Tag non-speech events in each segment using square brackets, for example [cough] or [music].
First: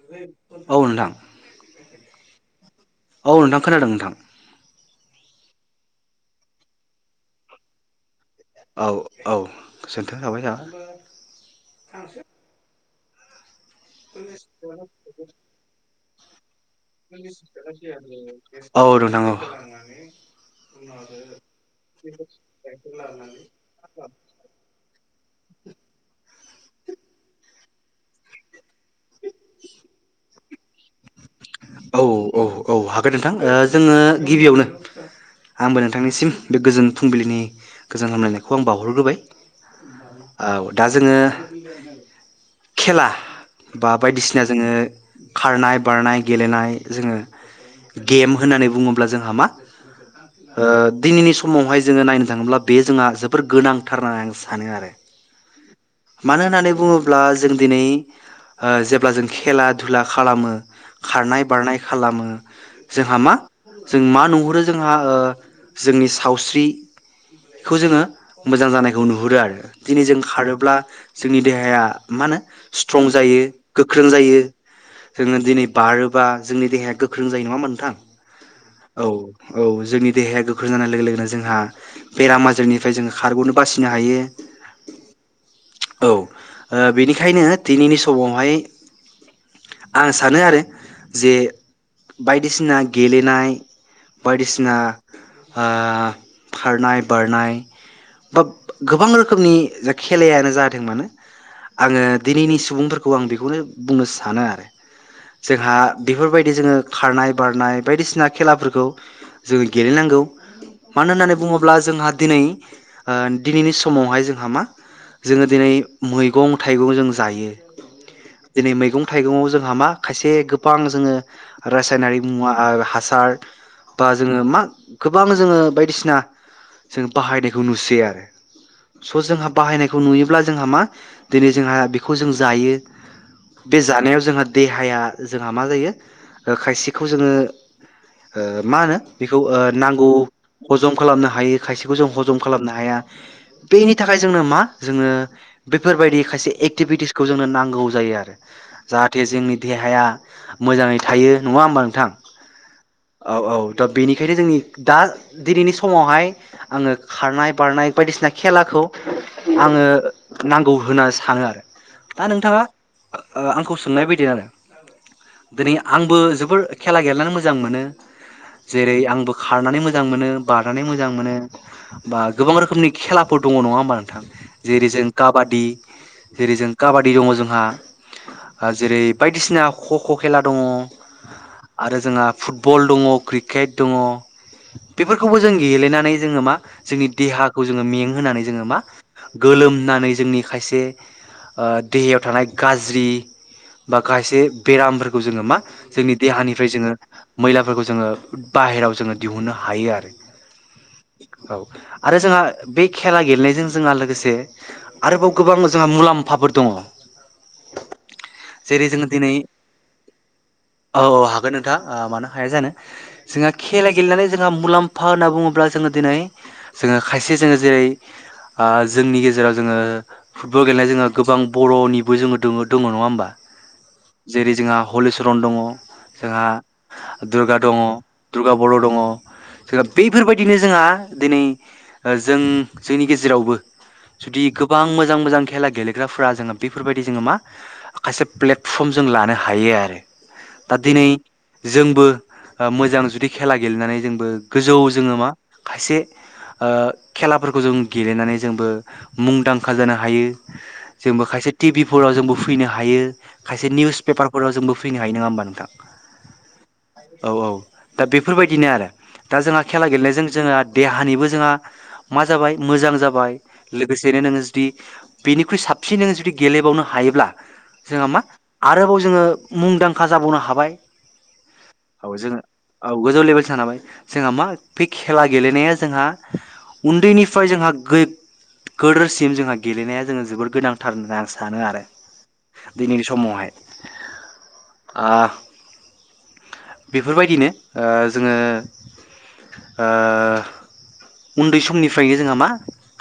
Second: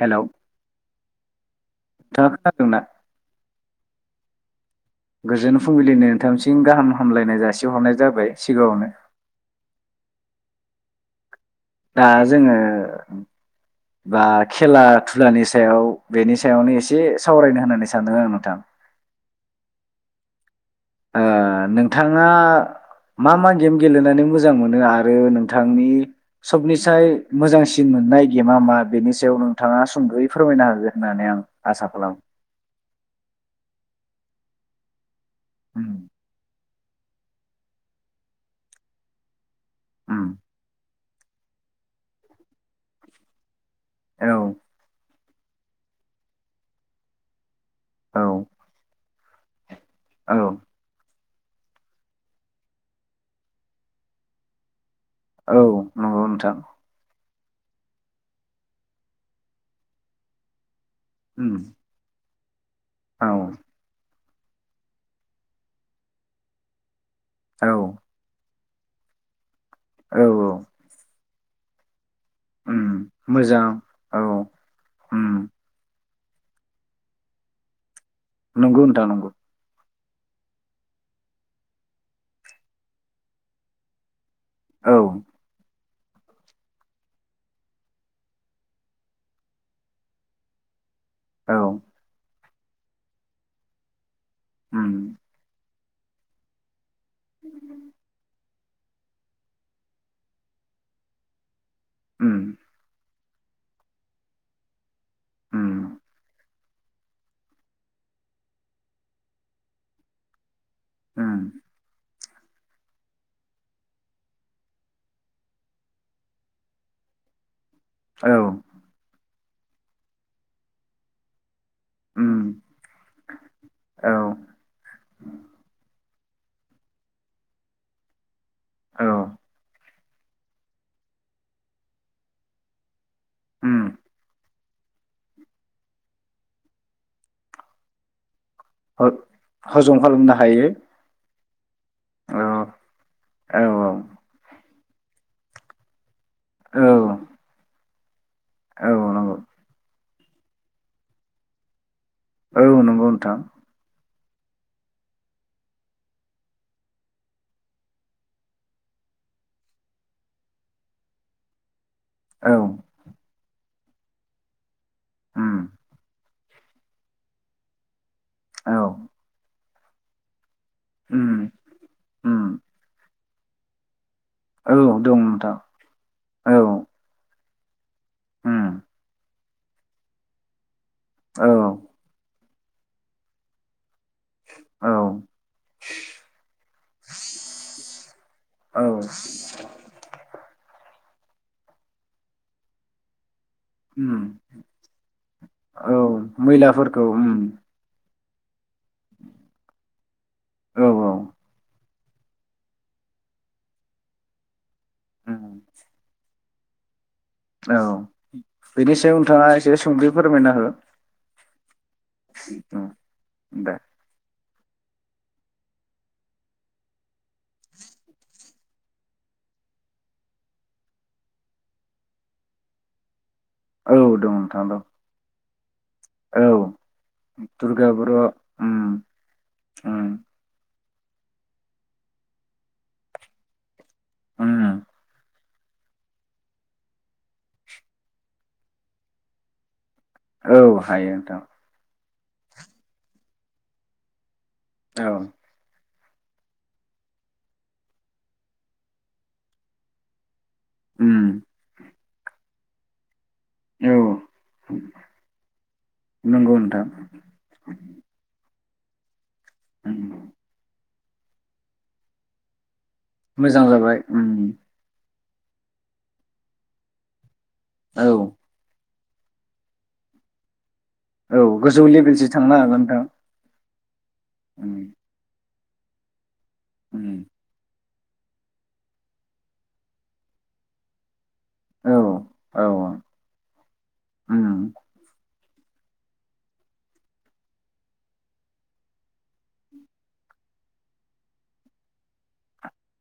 Hello औ नोंथां नोंथाङा खोनादोंना? औ नोंथां खोनादों नोंथां गोजोन फुंबिलिनि नोंथामसिम गाहाम हामलायनाय जासिहरनाय जाबाय सिगाङावनो औ औ [unintelligible] दा जोङो बा खेला दुलानि सायाव बेनि सायावनो एसे सावरायनो होननानै सानदों आं नोंथां औ नोंथां ओ नोंथाङा मा मा गेम गेलेनानै मोजां मोनो आरो नोंथांनि सबनिसाय मोजांसिन मोननाय गेमा मा बेनि सायाव नोंथाङा सुंद'यै फोरमायनो हागोन औ औ औ हागोन नोंथां ओ जोङो गिबियावनो आंबो उम नोंथांनिसिम बे गोजोन फुंबिलिनि गोजोन हामलायनायखौ आं बावहरग्रोबाय उम औ दा जोङो खेला बा औ बायदिसिना जोङो खारनाय बारनाय गेलेनाय जोङो औ गेम होननानै बुङोब्ला जों मामा औ ओ दिनैनि सम समावहाय जोङो नायनो थाङोब्ला बे जोंहा जोबोर गोनांथार होननानै आं सानो आरो औ नंगौ मानो नोंथां होननानै बुङोब्ला जों दिनै ओ जेब्ला जों खेला दुला खालामो खारनाय उम बारनाय खालामो जोंहा औ मा जों मा नं हरो जोंहा जोंनि सावस्रि बे औ खौ जोङो मोजां जानायखौ नुहुरो आरो दिनै जों औ औ खारोब्ला जोंनि देहाया मा होनो उम स्ट्रं जायो मोजां गोख्रों औ जायो उम जोङो दिनै बारो बा जोंनि देहाया गोख्रों जायो नङा होनबा नोंथां नंगौ नोंथां औ नंगौ औ जोंनि देहाया गोख्रों जानाय लोगो लोगोनो जोंहा बेराम आजारनिफ्राय जोङो खारग'नो बासिनो हायो औ औ बेनिखायनो दिनैनि समावहाय आं सानो आरो जे औ बाइक बायदिसिना गेलेनाय बायदिसिना उम बा खारनाय बारनाय बा गोबां रोखोमनि जायखि खेलायानो जाथों मानो आङो उम दिनैनि सुबुंफोरखौ औ आं बेखौनो बुंनो सानो आरो जोंहा उम बेफोरबायदि जोङो खारनाय बारनाय बायदिसिना खेलाफोरखौ जोङो गेलेनांगौ मानो होननानै उम बुङोब्ला जोंहा दिनै ओ दिनैनि समावहाय जोंहा मा जोङो दिनै मैगं थाइगं जों जायो औ दिनै मैगं थाइगङाव जों हामा खायसे गोबां जोङो रासायनारि उम मुवा हासार बा औ जोङो मा गोबां जोङो बायदिसिना जों बाहायनायखौ नुसै आरो औ स जोंहाब नायखौ नुयोब्ला जोंहा मा दिनै जोंहा बेखौ जों जायो बे उम जानायाव जोंहा देहाया जोंहा मा जायो खायसेखौ जोङो ओ मा होनो ह- बेखौ हजम नांगौ खालामनो हायो हजम खालामनो हायो खायसेखौ जों हजम औ खालामनो हाया औ बेनि थाखाय मा जोङो बैफोरबायदि माखासे एक्टिभिटिसखौ औ जोंनो नांगौ जायो आरो औ जाहाथे नंगौ जोंनि देहाया मोजाङै थायो नङा होमबा नोंथां औ नंगौ औ नोंथां औ दा बेनिखायनो जोंनि दा दिनैनि समावहाय आङो खारनाय बारनाय बायदिसिना खेलाखौ आङो नांगौ होनना सानो आरो दा औ नोंथाङा आंखौ मोननाय बायदि आरो उम दिनै आंबो ज बेफोर खेला गेलेनानै मोजां मोनो औ जेरै आंबो खारनानै मोजां मोनो बारनानै मोजां मोनो उम बा उम गोबां रोखोमनि खेला दङ नङा बा नोंथां औ जेरै जों दं नोंथां काबादि औ जेरै जों काबादि दङ जोंहा हा उम जेरै बाय बायदिसिना खख' खेला दङ औ आरो जोंहा फुटबल दङ क्रिकेट दङ औ बेफोरखौबो जों गेलेनानै जोङो मा जोंनि देहाखौ जोङो मेंहोनानै जोङो मा औ गोलोमनानै जों आंनि खायसे ओ देहायाव थानाय गाज्रि बा उम खायसे बेरामफोरखौ जोङो मा औ जोंनि देहानिफ्राय जोङो मैलाफोरखौ उम मैलाफोरखौ जोङो बाहेरायाव जोङो दिहुनो हायो आरो औ औ आरो जोंहा बे खेला गेलेनायजों जोंहा लोगोसे आरोबाव गोबां उम जोंहा मुलाम्फाफोर दङ औ जेरै बेनि जोङो सायाव दिनै नोंथाङा एसे सुंदयै फोरमायना हो दा आ मानो हाया जानो उम जोंहा दे खेला गेलेनानै जोंहा मुलाम्फा होन्ना बुङोब्ला जोङो दिनै जोङो खायसे जोङो जेरै जोंनि गेजेराव जोङो फुटबल गेलेनाय जोंहा गोबां बर'निबो जोङो दोङो दोङो नङा होमबा औ दं जेरै नोंथां जोंहा दं हलिचरन दङ औ जोंहा दुर्गा दङ दुर्गा बर' उम दङ जोंहा उम बैफोरबायदिनो जोंहा दिनै जों जोंनि गेजे रावबो जुदि उम गोबां मोजां मोजां खेला गेलेग्राफ्रा जोङो बेफोरबायदि जोङो मा खायसे प्लेटफर्म जों लानो हायो आरो औ दा दिनै हायो नोंथां जोंबो मोजां जुदि खेला गेलेनानै जोंबो गोजौ औ जोङो मा खायसे खेलाफोरखौ जों गेलेनानै जोंबो मुंदांखा जानो हायो जोंबो उम खायसे टिभिफोराव जोंबो फैनो हायो खायसे औ निउस पेपारफोराव जोंबो फैनो हायो नोङा होमबा नोंथां नंगौ नोंथां औ औ दा बेफोरबाय दिनो आरो दा जोंहा खेला उम गेलेनायजों जोङा देहानिबो जोंहा मा जाबाय मोजां जाबाय मोजां जाबाय लोगोसेनो उम नोङो जुदि बेनिख्रुइ साबसिन जुदि गेलेबावनो हायोब्ला जोंहा औ मा आरोबाव जोङो मुंदांखा जाबावनो हाबाय औ गोजौ औ लेभेलसो जोङो थांनो हागोन औ नोंथां गोजौ लेभेल जानो हाबाय जोंहा मा उम बे खेला गेलेनाया जोंहा उम उन्दैनि जोंहा गो गोदोरसिम जोंहा गेलेनाया जोङो जोबोद गोनांथार होननानै आं सा सानो आरो औ औ दिनैनि समावहाय उम बेफोरबायदिनो ओ जोङो ओ उन्दै समनि फैयो जोंहा मा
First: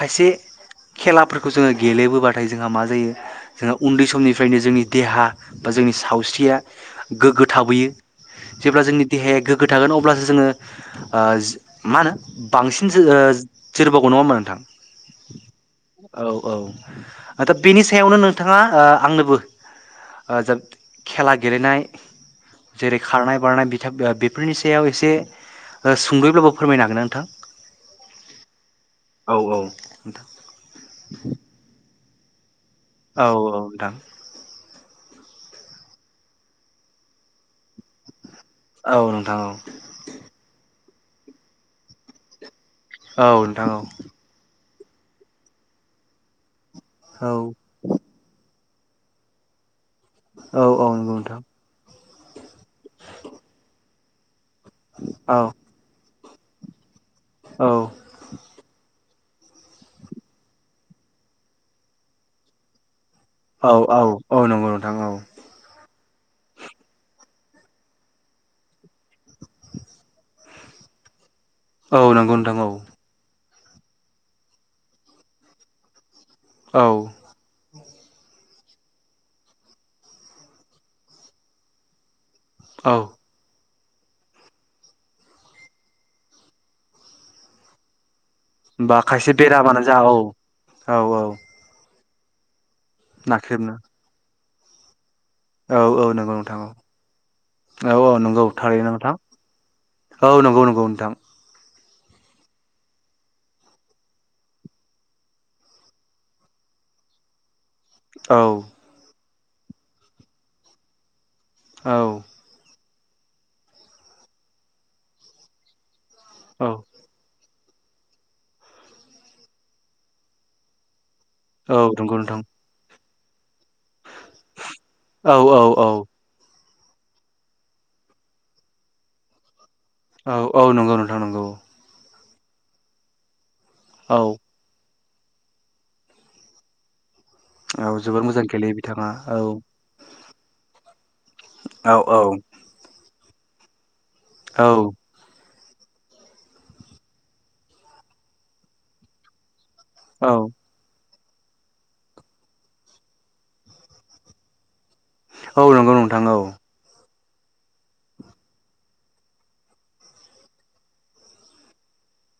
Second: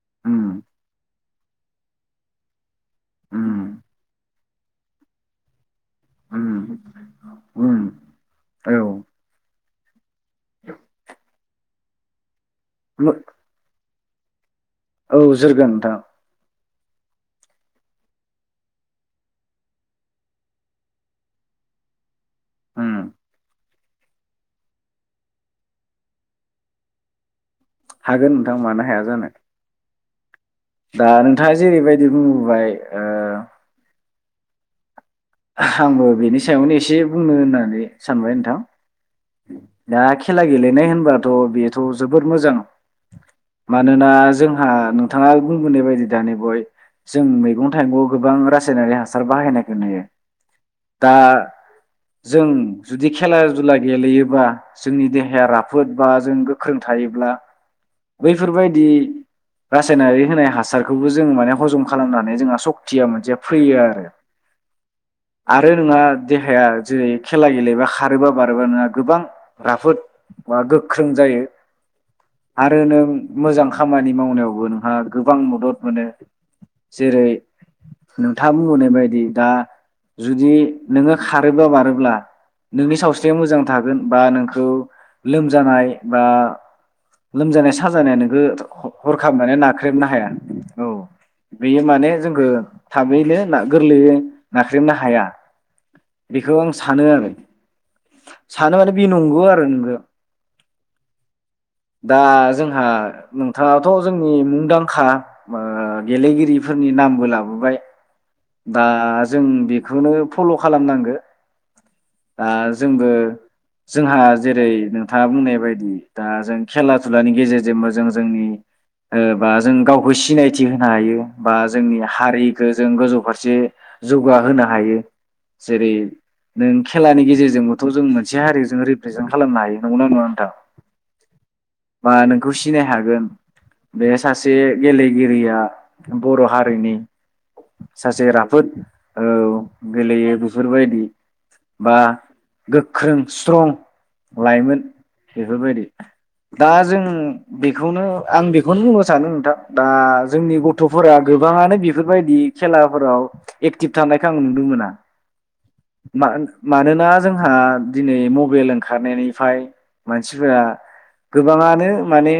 खायसे उम खेलाफोरखौ जोङो गेलेबोाथाय जों मा ज जों उम उन्दै समनि फ्रायनो जोंनि देहा बा जोंनि सावस्रिया उम गोग्गो उम थाबोयो औ जेब्ला जोंनि देहाया गोग्गो खो थागोन अब्लासो जोङो आ मानो बांसिन ओ [unintelligible] नङा हमबा नोंथां औ जोरगोन नोंथां औ दा बेनि सायावनो नोंथाङा ओ आंनोबो जों खेला गेलेनाय उम जेरै खारनाय बारनाय बेफोरनि सायाव एसे सुंदयैब्लाबो फोरमायनो हागोन ना नोंथां हागोन नोंथां मानो हाया जानो औ औ नोंथां दा नोंथाङा जेरैबायदि बुंबाय औ औ नोंथां आंबो बेनि सायावनो एसे बुंनो होननानै सानबाय नोंथां औ नोंथां औ दा खेला गेलेनाय होन होनबाथ' बेथ' जोबोद मोजां औ नोंथां औ मानोना जोंहा नोंथाङा बुंबोनाय बायदि दानि बय जों औ मैगं थाइगं गोबां रा नारि हासार बाहायनायखौ नुयो औ औ दा नंगौ नोंथां जों जुदि खेला दुला गेलेयोबा जोंनि औ देहाया राफोद बा जों गोख्रों थायोब्ला औ बैफोरबायदि रासायनारि होनाय हासारखौबो जों माने हजम खालामनानै जोंहा सक्तिया मोन जे औ फैयो औ आरो औ नंगौ नोंथां औ आरो नोंङा देहाया जेरै खेला गेलेबा खारोबा बार रोबा नोंहा गोबां राफोद बा गोख्रों जायो औ नंगौ नोंथां औ आरो नों मोजां खामानि मावनायावबो नोंहा गोबां मदद मोनो औ जेरै नोंथाङा बुंबोनाय बायदि दा जुदि नोङो खारोब्ला बारोब्ला औ नोंनि सावस्रि मोजां थागोन बा नोंखौ लोमजानाय बा लोमजानाय साजानायानों बा खायसे हरखाबै माने बेरामानो जा नाख्रेबनो औ हाया औ बेयो माने जोङो थाबहैनो ना नाख्रेबनो गोरलैयो नाख्रेबनो हाया औ औ नंगौ बेखौ नोंथां आं औ सानो आरो औ औ नंगौ सानो थारैनो माने बे नोंथां नंगौ आरो नोंगौ औ नंगौ नंगौ नोंथां दा जोंहा नोंथाङाथ' जोंनि मुंदांखा ओ गेलेगिरिफोरनि नामबो लाबोबाय औ दास जों बेखौनो फल' खालामनांगो औ दा जोंबो जोंहा जेरै नोंथाङा बुंनाय बायदि दा जों औ खेला धुलानि गेजेरजों जेनबा जों जोंनिओ बा जों गावखौ सिनायथि होनो हायो बा औ जोंनि नंगौ नोंथां हारिखो जों गोजौ मोनसे जौगाहोनो हायो औ औ औ जेरै नों खेलानि गेजेरजोंबो थ' जों मोनसे हारिजों रिप्रेजेन्ट खालामनो हायो नंगौना नङा औ नोंथां? औ नंगौ नोंथां नंगौ बा नोंखौ सिनाय हागोन बे औ सासे गेले गिरिया बर' हारिनि औ जोबोर सासे मोजां राफोद गेलेयो बिथाङा औ गेलेयो बेफोरबायदि बा औ औ गोख्रों स्ट्रं औ लाइमोन बेफोरबायदि दा जों बेखौनो आं बेखौनो बुंनो सानो नोंथां दा औ जोंनि गथ'फोरा गोबाङानो बेफोरबायदि खेलाफोराव एक्टिभ थानायखौ आं नुनो मोना औ नंगौ नोंथां मा औ मानोना जोंहा दिनै मबाइल ओंखारनायनिफ्राय मानसिफोरा गोबाङानो माने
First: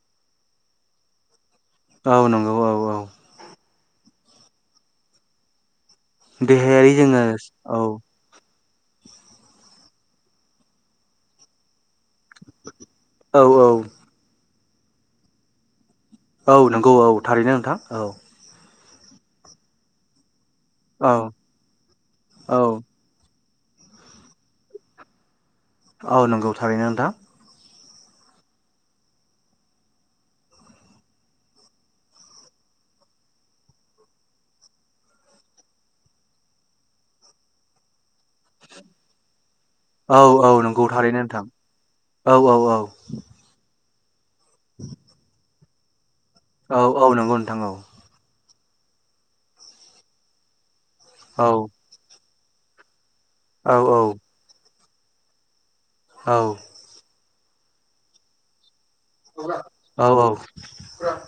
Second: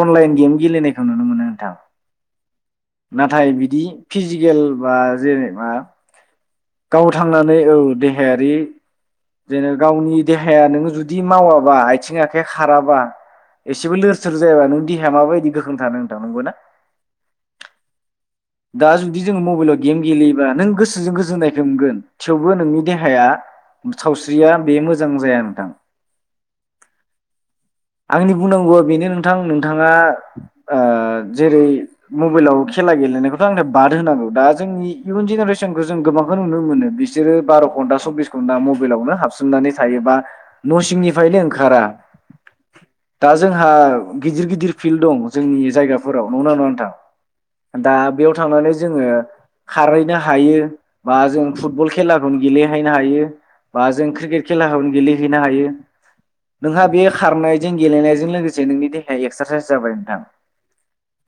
अनलाइन गेम गेलेनायखौ नुनो मोनो नोंथां औ नंगौ औ औ नाथाय बिदि फिजिकेल बा जेने बा देहायारि गाव जोङो थांनानै औ देहायारि जेने गावनि देहाया नोङो जुदि मावाबा आथिं आखाइ खाराबा औ औ एसेबो लोर सोर जायाबा नों देहाया माबायदि गोख्रों थानो नोंथां नंगौना औ नंगौ औ थारैनो नोंथां औ दा जुदि जोङो मबाइलाव गेम गेलेयो नों औ गोसोजों गोजोन नायखो मोनगोन थेवबो औ नोंनि देहाया सावस्रिया बे मोजां जाया नोंथां औ नंगौ थारैनो नोंथां आंनि बुंनांगौआ बेनो नोंथां नोंथाङा ओ जेरै मबाइलाव खेला गेलेनायखौ बे आंनिफ्राय बाद होनांगौ दा जों इयुन जेनेरेसनखौ जों गोबांखौ नुनो मोन बिसोरो बार' घन्टा सब्बिस घन्टा मबाइलावनो हाबस मनानै थायो बा औ औ न' नंगौ थारैनो सिंनिफ्रायनो नोंथां ओंखारा औ औ औ दा जोंहा गिदिर गिदिर फिल्ड दं जोंनि जायगा फोराव नंगौ ना नङा औ औ नंगौ औ नोंथां दा थांनानै जोङो खारहैनो हायो बा जों औ फुटबल खेला ना गेलेहैनो हायो औ बा जों क्रिकेट खेलाखौ गेलेहैनो हायो औ नोंहा बे खारनायजों गेलेनायजों लोगोसे नोंनि दे एक्सारसाइस जाबाय औ नोंथां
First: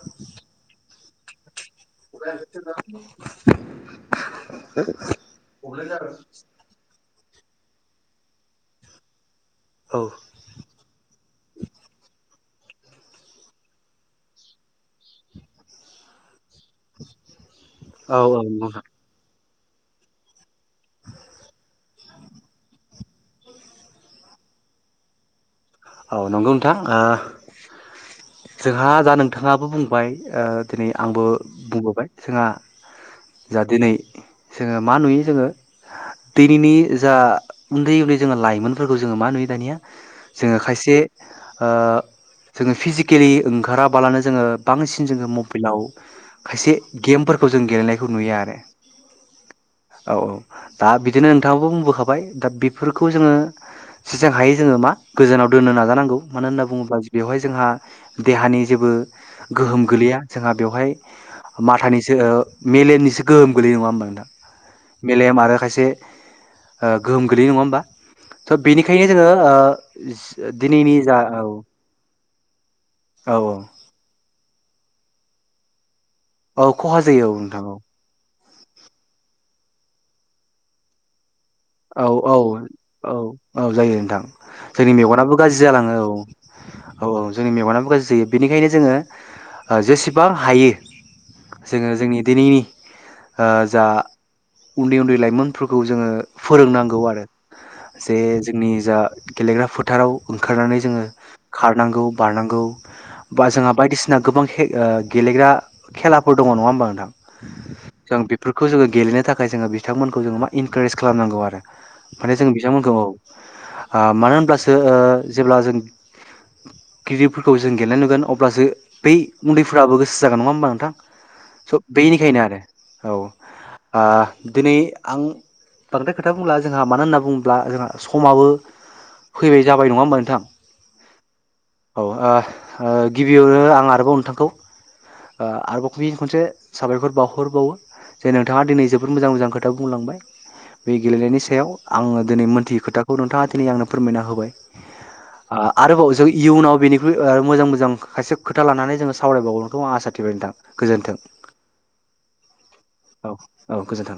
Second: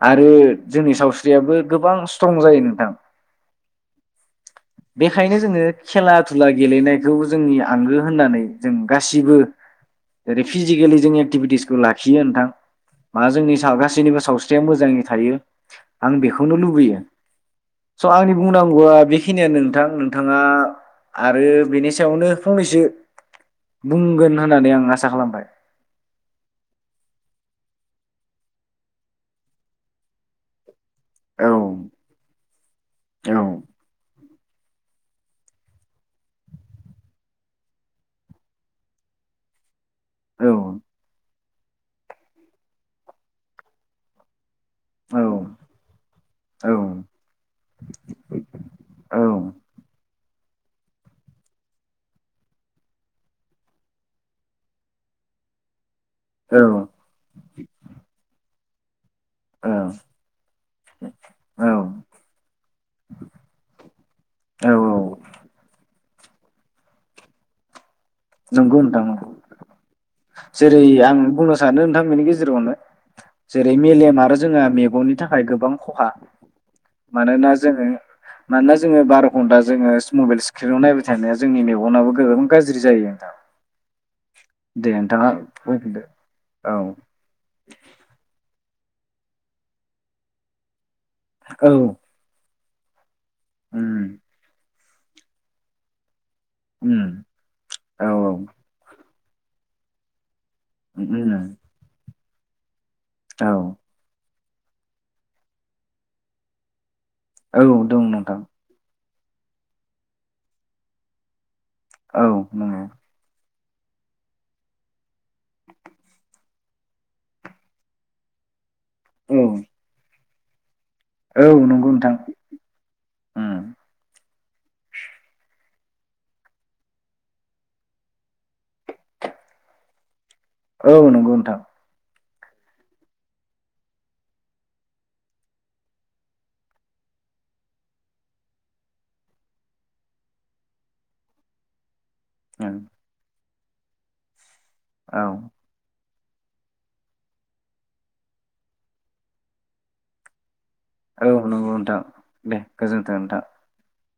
आरो जोंनि सावस्रि [unintelligible] गोबां स्ट्रं जायो नोंथां बेखायनो जोङो खेला दुला गेलेनाय जौ‌ जोंनि आंगो होननानै जों गासिबो औ जेरै फिजिकेलि जों एकटिभिटिसखौ लाखियो नोंथां मा जोंनि सा गासैनिबो सावस्रिया मोजाङै थायो आं बेख खौनो लुबैयो स' औ आंनि नंगौ नोंथां बुंनांगौआ बेखिनियानो थां नोंथाङा आरो बिनि सायावनो फंनैसो बुंगोन होननानै आं आसा खालामबाय औ नंगौ नोंथां ओ जोंहा दा नोंथाङाबो बुंबाय ओ दोनै आंबो औ बुंबोबाय जोंहा औ जा दिनै जोङो मा नुयो जोङो दैनैनि जा उन्दै उन्दै जोङो लाइमोनफोरखौ जोङो मा नुयो दानिया जोङो औ खायसे ओ जोङो फिजिकेलि ओंखाराबालानो जोङो बांसिन जोङो मबिलाव खायसे औ गेमफोरखौ जों गेलेनायखौ नुयो आरो औ औ दा बिदिनो नोंथाङाबो बुंबोखाबाय दा बेफोरखौ जोङो सिजां हायो जोङो मा गोजानाव दोननो नाजानांगौ मानो होनना औ बुङोब्ला बेवहाय जोंहा देहानि जेबो औ गोहोम गोलैया जोंहा बेवहाय माथानिसो ओ मेलेमनिसो गोहोम गोलैयो नङा होमबा नोंथां औ मेलेम आरो खायसे ओ गोहोम गोलैयो नङा होमबा स' नंगौ नोंथां बिनिखायनो नंगौ जोङो ओ जेरै दिनैनि जा आं औ बुंनो सानो नोंथां बेनि गेजेरावनो औ औ जेरै मेलेम आरो जोंहा मेगननि थाखाय गोबां खहा औ खहा जायो औ मानोना नोंथां औ जोङो मानोना जोङो बार' घन्टा जोङो सि मबेल स्क्रिनाव नायबाय थानाया जोंनि औ मेगनाबो औ गोबां गाज्रि औ जायो औ जायो नोंथां दे जोंनि नोंथाङा मेगनाबो गाज्रि जालाङो बुंफिनदो औ औ औ जोंनि मेगनाबो गाज्रि जायो बिनिखाय खायनो जोङो ओ जेसेबां हायो औ जोङो जोंनि दिनैनि ओ जा उम उन्दै उन्दै लाइमोनफोरखौ जोङो फोरोंनांगौ उम आरो औ जे जोंनि जा गेलेग्रा फोथाराव ओंखारनानै जोङो उम खारनांगौ बारनांगौ बा औ जोंहा बायदिसिना गोबां गेलेग्रा खेलाफोर दङ नङा होमबा नोंथां औ दं जों नोंथां बेफोरखौ जोङो गेलेनो थाखाय जोङो बिथांमोनखौ जोङो मा इनकारेज खालामनांगौ आरो औ माने जों नंगौ बिथांमोनखौ औ आ मानो होनब्लासोओ जेब्ला जों गिदिरफोरखौ जों गेलेनाय नुगोन अब्लासो बै औ उन्दैफोराबो गोसो जागोन नङा होमबा नोंथां औ स नंगौ नोंथां बेनिखायनो आरो उम औ दिनै आं बांद्राय खोथा बुंला जोंहा मानो होनना बुङोब्ला जोंहा समाबो फैबाय जाबाय नङा होमबा नोंथां औ नंगौ नोंथां औ ओ ओ गिबियावनो आं आरोबाव नोंथांखौ ओ आरोबाव फिनखनसे साबायखर बावहरबावो जे नोंथाङा दिनै जोबोद मोजां मोजां खोथा बुंलांबाय बे गेलेनायनि सायाव आङो दिनै उम मोनथियै खोथाखौ नोंथाङा दिनै आंनो फोरमायना होबाय औ आरोबाव जै इयुनाव बेनिख्रुइ ओ मोजां मोजां खायसे खोथा लानानै जोङो सावरायबावगोनखौ आं आसा थिबाय नोंथां गोजोन्थों औ नंगौ नोंथां दे गोजोन्थों औ नोंथां औ गोजोन्थों